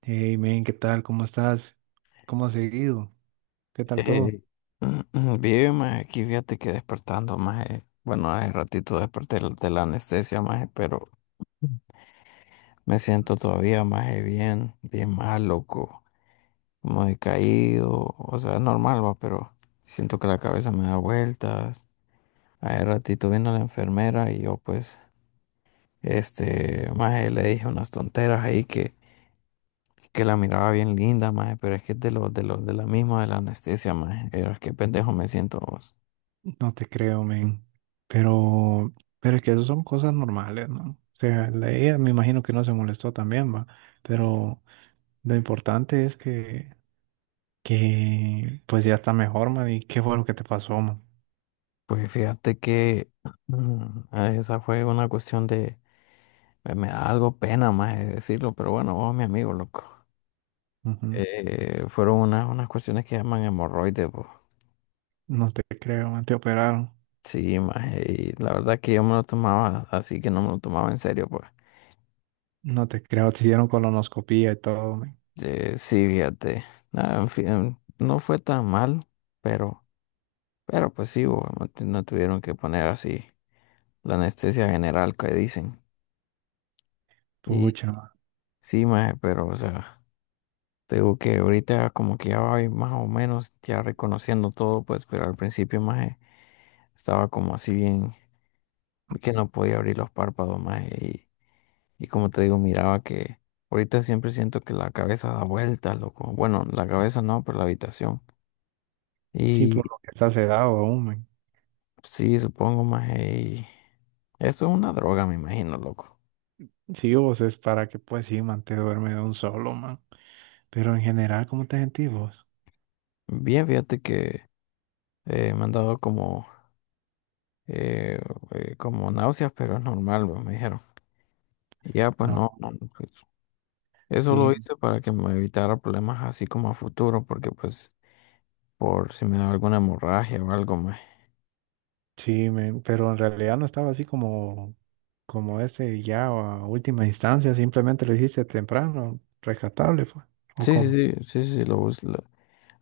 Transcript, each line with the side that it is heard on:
right: Hey, men, ¿qué tal? ¿Cómo estás? ¿Cómo has seguido? ¿Qué tal todo?
left: Eh, bien, maje, aquí fíjate que despertando, maje. Bueno, hace ratito desperté de la anestesia, maje, pero me siento todavía, maje, bien, bien mal, loco. Como decaído, o sea, es normal, va, pero siento que la cabeza me da vueltas. Hace ratito vino la enfermera y yo, pues, maje, le dije unas tonteras ahí que la miraba bien linda, maje, pero es que es de de la misma de la anestesia, maje. Era que pendejo me siento.
right: No te creo, men. Pero, pero es que eso son cosas normales, ¿no? O sea, ella me imagino que no se molestó también, va. Pero lo importante es que pues ya está mejor, man. ¿Y qué fue lo que te pasó, man?
left: Pues fíjate que esa fue una cuestión de, me da algo pena más de decirlo, pero bueno, vos, mi amigo, loco.
right: Ujú.
left: Fueron unas cuestiones que llaman hemorroides, pues.
right: No te creo, man. Te operaron.
left: Sí, más, y la verdad que yo me lo tomaba, así que no me lo tomaba en serio, pues.
right: No te creo. Te hicieron colonoscopía y todo, men.
left: Sí, fíjate. Nada, en fin, no fue tan mal, pero, pero pues sí, bo, no, no tuvieron que poner así la anestesia general que dicen. Y
right: Pucha, man.
left: sí, más, pero, o sea. Te digo que ahorita como que ya voy más o menos ya reconociendo todo, pues, pero al principio más estaba como así bien, que no podía abrir los párpados más y como te digo, miraba que ahorita siempre siento que la cabeza da vueltas, loco. Bueno, la cabeza no, pero la habitación.
right: Sí,
left: Y
right: por lo que estás sedado aún, men.
left: sí, supongo más y esto es una droga, me imagino, loco.
right: Sí, vos es para que, pues sí, man, te duerme de un solo, man. Pero en general, ¿cómo te sentís vos?
left: Bien, fíjate que me han dado como, eh, como náuseas, pero es normal, pues, me dijeron. Y ya, pues
right: No,
left: no, no, pues, eso lo
right: sí,
left: hice para que me evitara problemas así como a futuro, porque pues por si me da alguna hemorragia o algo más.
right: sí, pero en realidad no estaba así como, como ese ya a última instancia, simplemente lo hiciste temprano, rescatable fue, ¿o
left: Sí, sí,
right: cómo?
left: sí, sí, sí,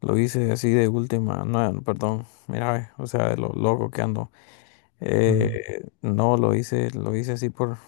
left: lo hice así de última, no, no, perdón, mira, ve, o sea, de lo loco que ando.
right: Ujú.
left: No, lo hice así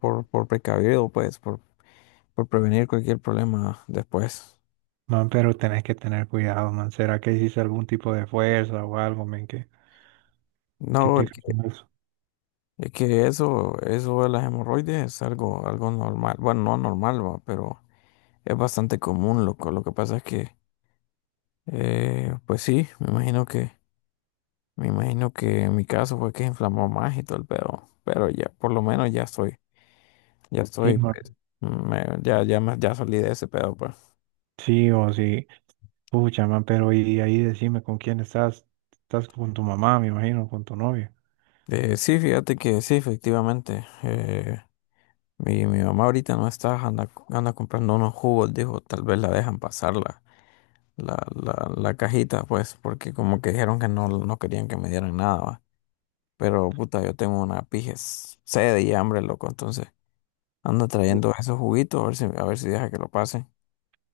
left: por precavido, pues, por prevenir cualquier problema después.
right: Man, pero tenés que tener cuidado, man. ¿Será que hiciste algún tipo de fuerza o algo, man, que
left: No,
right: te causó eso?
left: es que eso de las hemorroides es algo normal, bueno, no normal, va, pero es bastante común, loco. Lo que pasa es que pues sí, me imagino que en mi caso fue que inflamó más y todo el pedo, pero ya, por lo menos ya
right: Sí,
left: estoy,
right: man.
left: pues, ya salí de ese pedo, pues.
right: Sí, o sí. Pucha, man, pero y ahí decime con quién estás. Estás con tu mamá, me imagino, con tu novia.
left: Sí, fíjate que sí, efectivamente, mi mamá ahorita no está, anda comprando unos jugos, dijo, tal vez la dejan pasar la cajita, pues, porque como que dijeron que no, no querían que me dieran nada, va. Pero, puta, yo tengo una pijes sed y hambre, loco, entonces. Anda trayendo esos juguitos, a ver si deja que lo pase.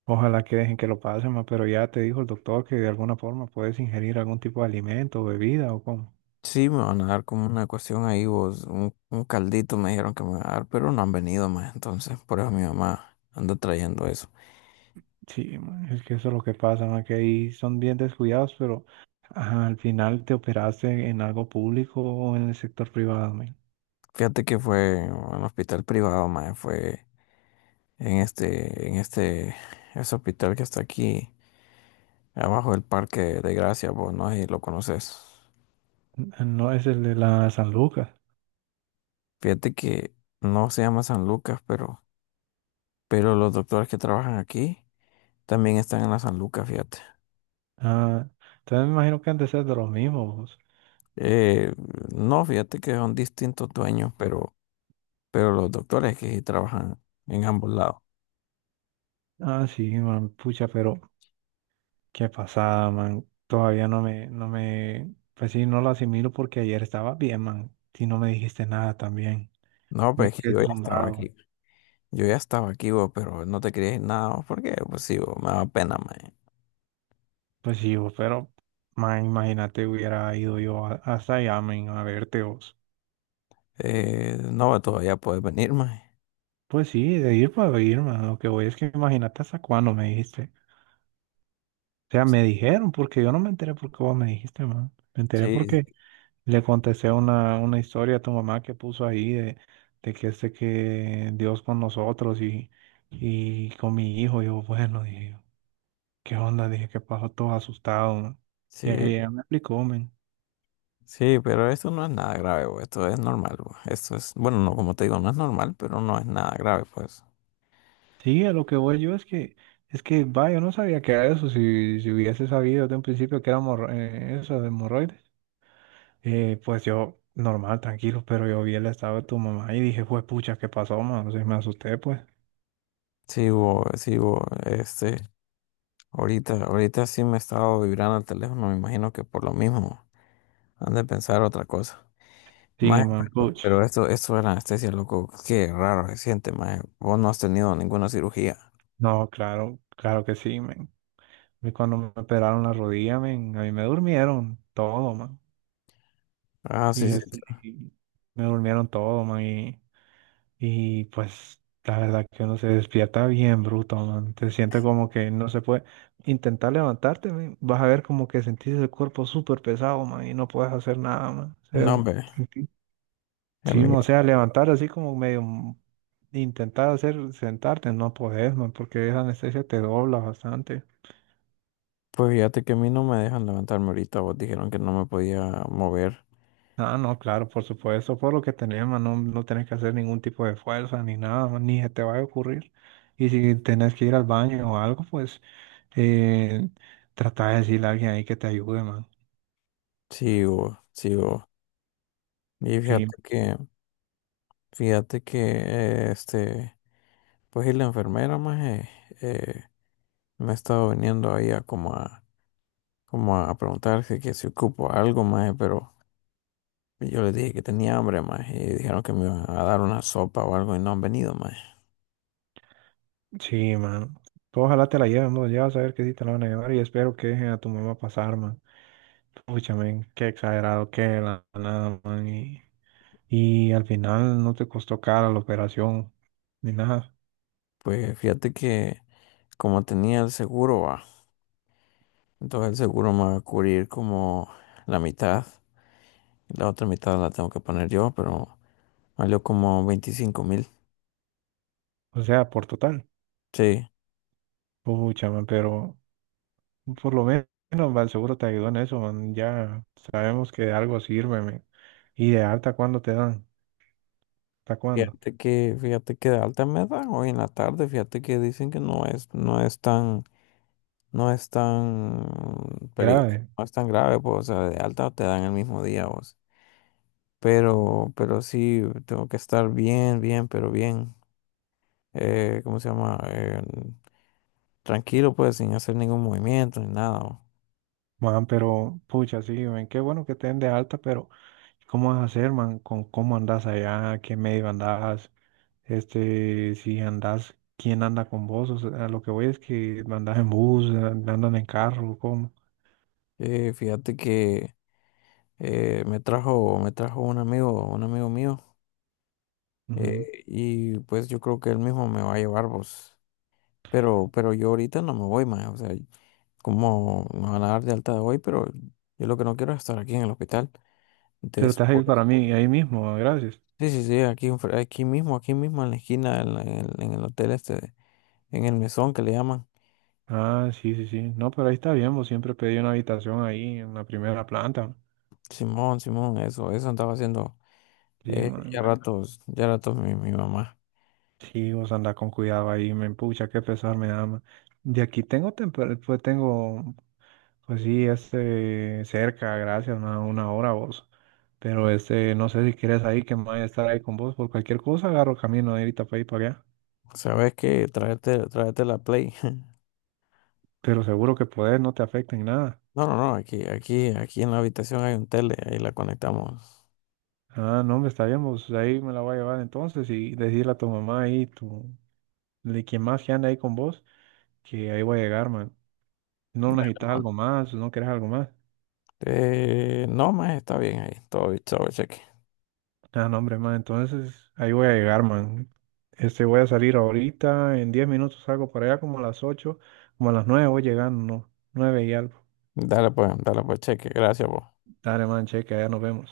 right: Ojalá que dejen que lo pasen, ma, pero ya te dijo el doctor que de alguna forma puedes ingerir algún tipo de alimento o bebida o cómo.
left: Sí, me van a dar como una cuestión ahí, vos, un caldito me dijeron que me van a dar, pero no han venido más, entonces por eso mi mamá anda trayendo eso.
right: Sí, ma, es que eso es lo que pasa, ma, que ahí son bien descuidados, pero ajá, al final te operaste en algo público o en el sector privado, ma.
left: Fíjate que fue en un hospital privado, más fue en este, ese hospital que está aquí, abajo del Parque de Gracia, vos, no sé si lo conoces.
right: No es el de la San Lucas.
left: Fíjate que no se llama San Lucas, pero los doctores que trabajan aquí también están en la San Lucas, fíjate.
right: Ah, entonces me imagino que han de ser de los mismos.
left: Eh, no, fíjate que son distintos dueños, pero los doctores que sí trabajan en ambos lados.
right: Ah, sí, man, pucha, pero qué pasada, man. Todavía no me, pues sí, no lo asimilo porque ayer estaba bien, man, y no me dijiste nada también.
left: No,
right: Me
left: pues que
right: quedé
left: yo ya estaba
right: asombrado.
left: aquí. Yo ya estaba aquí, vos, pero no te quería ir nada, vos, porque pues sí, vos, me da pena, mae.
right: Pues sí, vos, pero ma, imagínate hubiera ido hasta allá, men, a verte vos.
left: No, todavía puedes venir, mae.
right: Pues sí, de ir para ir, man. Lo que voy es que imagínate hasta cuándo me dijiste. O sea, me dijeron, porque yo no me enteré porque vos me dijiste, man. Me enteré
left: Sí,
right: porque le contesté una historia a tu mamá que puso ahí de que este que Dios con nosotros y con mi hijo. Yo, bueno, dije, ¿qué onda? Dije, ¿qué pasó? Todo asustado, man. Y
left: sí,
right: ella me explicó, men.
left: sí, pero esto no es nada grave, vos. Esto es normal, vos. Esto es, bueno, no, como te digo, no es normal, pero no es nada grave, pues.
right: Sí, a lo que voy yo es que, va, yo no sabía que era eso. Si hubiese sabido desde un principio que era eso de hemorroides, pues yo, normal, tranquilo, pero yo vi el estado de tu mamá y dije, pues, pucha, ¿qué pasó, man? O sea, me asusté, pues.
left: Sí, vos, este, ahorita sí me he estado vibrando el teléfono, me imagino que por lo mismo. Han de pensar otra cosa.
right: Sí,
left: Mae,
right: man, pucha.
left: esto de anestesia, loco, qué raro se siente, mae. Vos no has tenido ninguna cirugía.
right: No, claro, claro que sí, men. A mí cuando me operaron la rodilla, men, a mí me durmieron todo, man.
left: Ah, sí,
right: Y,
left: sí.
right: este, y me durmieron todo, man. Y pues la verdad que uno se despierta bien bruto, man. Te sientes como que no se puede intentar levantarte, man. Vas a ver como que sentís el cuerpo súper pesado, man, y no puedes hacer nada, man. O sea,
left: No, hombre.
right: sentí- sí, man, o
left: Amigo.
right: sea, levantar así como intentar hacer sentarte, no podés, man, porque esa anestesia te dobla bastante.
left: Pues fíjate que a mí no me dejan levantarme ahorita. Vos dijeron que no me podía mover.
right: Ah, no, claro, por supuesto, por lo que tenés, man, no, no tenés que hacer ningún tipo de fuerza ni nada, man, ni se te va a ocurrir. Y si tenés que ir al baño o algo, pues Eh, trata de decirle a alguien ahí que te ayude, man.
left: Sigo, sigo. Y
right: Sí,
left: fíjate que, este, pues y la enfermera, mae, eh, me ha estado viniendo ahí como a preguntar que si ocupo algo, mae, pero. Y yo les dije que tenía hambre, más, y dijeron que me iban a dar una sopa o algo y no han venido, más.
right: sí, man. Tú ojalá te la lleven, vos. Ya vas a ver que sí te la van a llevar y espero que dejen a tu mamá pasar, man. Pucha, men, qué exagerado que de la nada, man. Y al final no te costó cara la operación ni nada.
left: Pues fíjate que como tenía el seguro, va, entonces el seguro me va a cubrir como la mitad, y la otra mitad la tengo que poner yo, pero valió como 25,000.
right: O sea, por total.
left: Sí.
right: Pucha, man, pero por lo menos, man, seguro te ayudó en eso, man. Ya sabemos que de algo sirve, men. Y de alta, ¿cuándo te dan? ¿Hasta cuándo?
left: Fíjate fíjate que de alta me dan hoy en la tarde, fíjate que dicen que no no es tan, no es tan peligroso,
right: Grave.
left: no es tan grave, pues, o sea, de alta te dan el mismo día, vos. Pero sí, tengo que estar bien, bien, pero bien. ¿Cómo se llama? Tranquilo, pues, sin hacer ningún movimiento ni nada, ¿no?
right: Man, pero pucha, sí, ven, qué bueno que te den de alta, pero ¿cómo vas a hacer, man? ¿Con cómo andas allá? ¿Qué medio andas? Este, si andas, ¿quién anda con vos? O sea, lo que voy es que andas en bus, andan en carro, ¿cómo?
left: Fíjate que me trajo un amigo mío,
right: Ujú.
left: y pues yo creo que él mismo me va a llevar, pues. Pero yo ahorita no me voy, más. O sea, como me van a dar de alta de hoy, pero yo lo que no quiero es estar aquí en el hospital.
right: Pero te vas a
left: Después,
right: ir para mí, ahí mismo, gracias.
left: sí, sí, sí, aquí mismo en la esquina, en el hotel este, en el mesón que le llaman.
right: Ah, sí, sí, sí. No, pero ahí está bien, vos siempre pedí una habitación ahí en la primera planta.
left: Simón, Simón, eso andaba haciendo
right: Sí, man.
left: ya ratos mi mamá.
right: Sí, vos andás con cuidado ahí, me pucha, qué pesar me da, man. De aquí tengo, pues tengo. Pues sí, este, cerca, gracias, una hora vos. Pero este, no sé si quieres ahí, que me vaya a estar ahí con vos. Por cualquier cosa agarro camino de ahorita para ahí para allá.
left: ¿Sabes qué? Tráete la Play.
right: Pero seguro que podés, no te afecta en nada.
left: No, no, no, aquí en la habitación hay un tele, ahí la conectamos.
right: Ah, no, me está bien, vos ahí me la voy a llevar entonces y decirle a tu mamá ahí, tu, de quien más que anda ahí con vos, que ahí voy a llegar, man. No necesitas algo más, no quieres algo más.
left: No, más está bien ahí, todo, todo cheque.
right: Ah, no, hombre, man, entonces ahí voy a llegar, man. Este, voy a salir ahorita, en 10 minutos salgo para allá como a las 8, como a las 9 voy llegando, ¿no? 9 y algo.
left: Dale pues cheque, gracias vos.
right: Dale, man, cheque, allá nos vemos.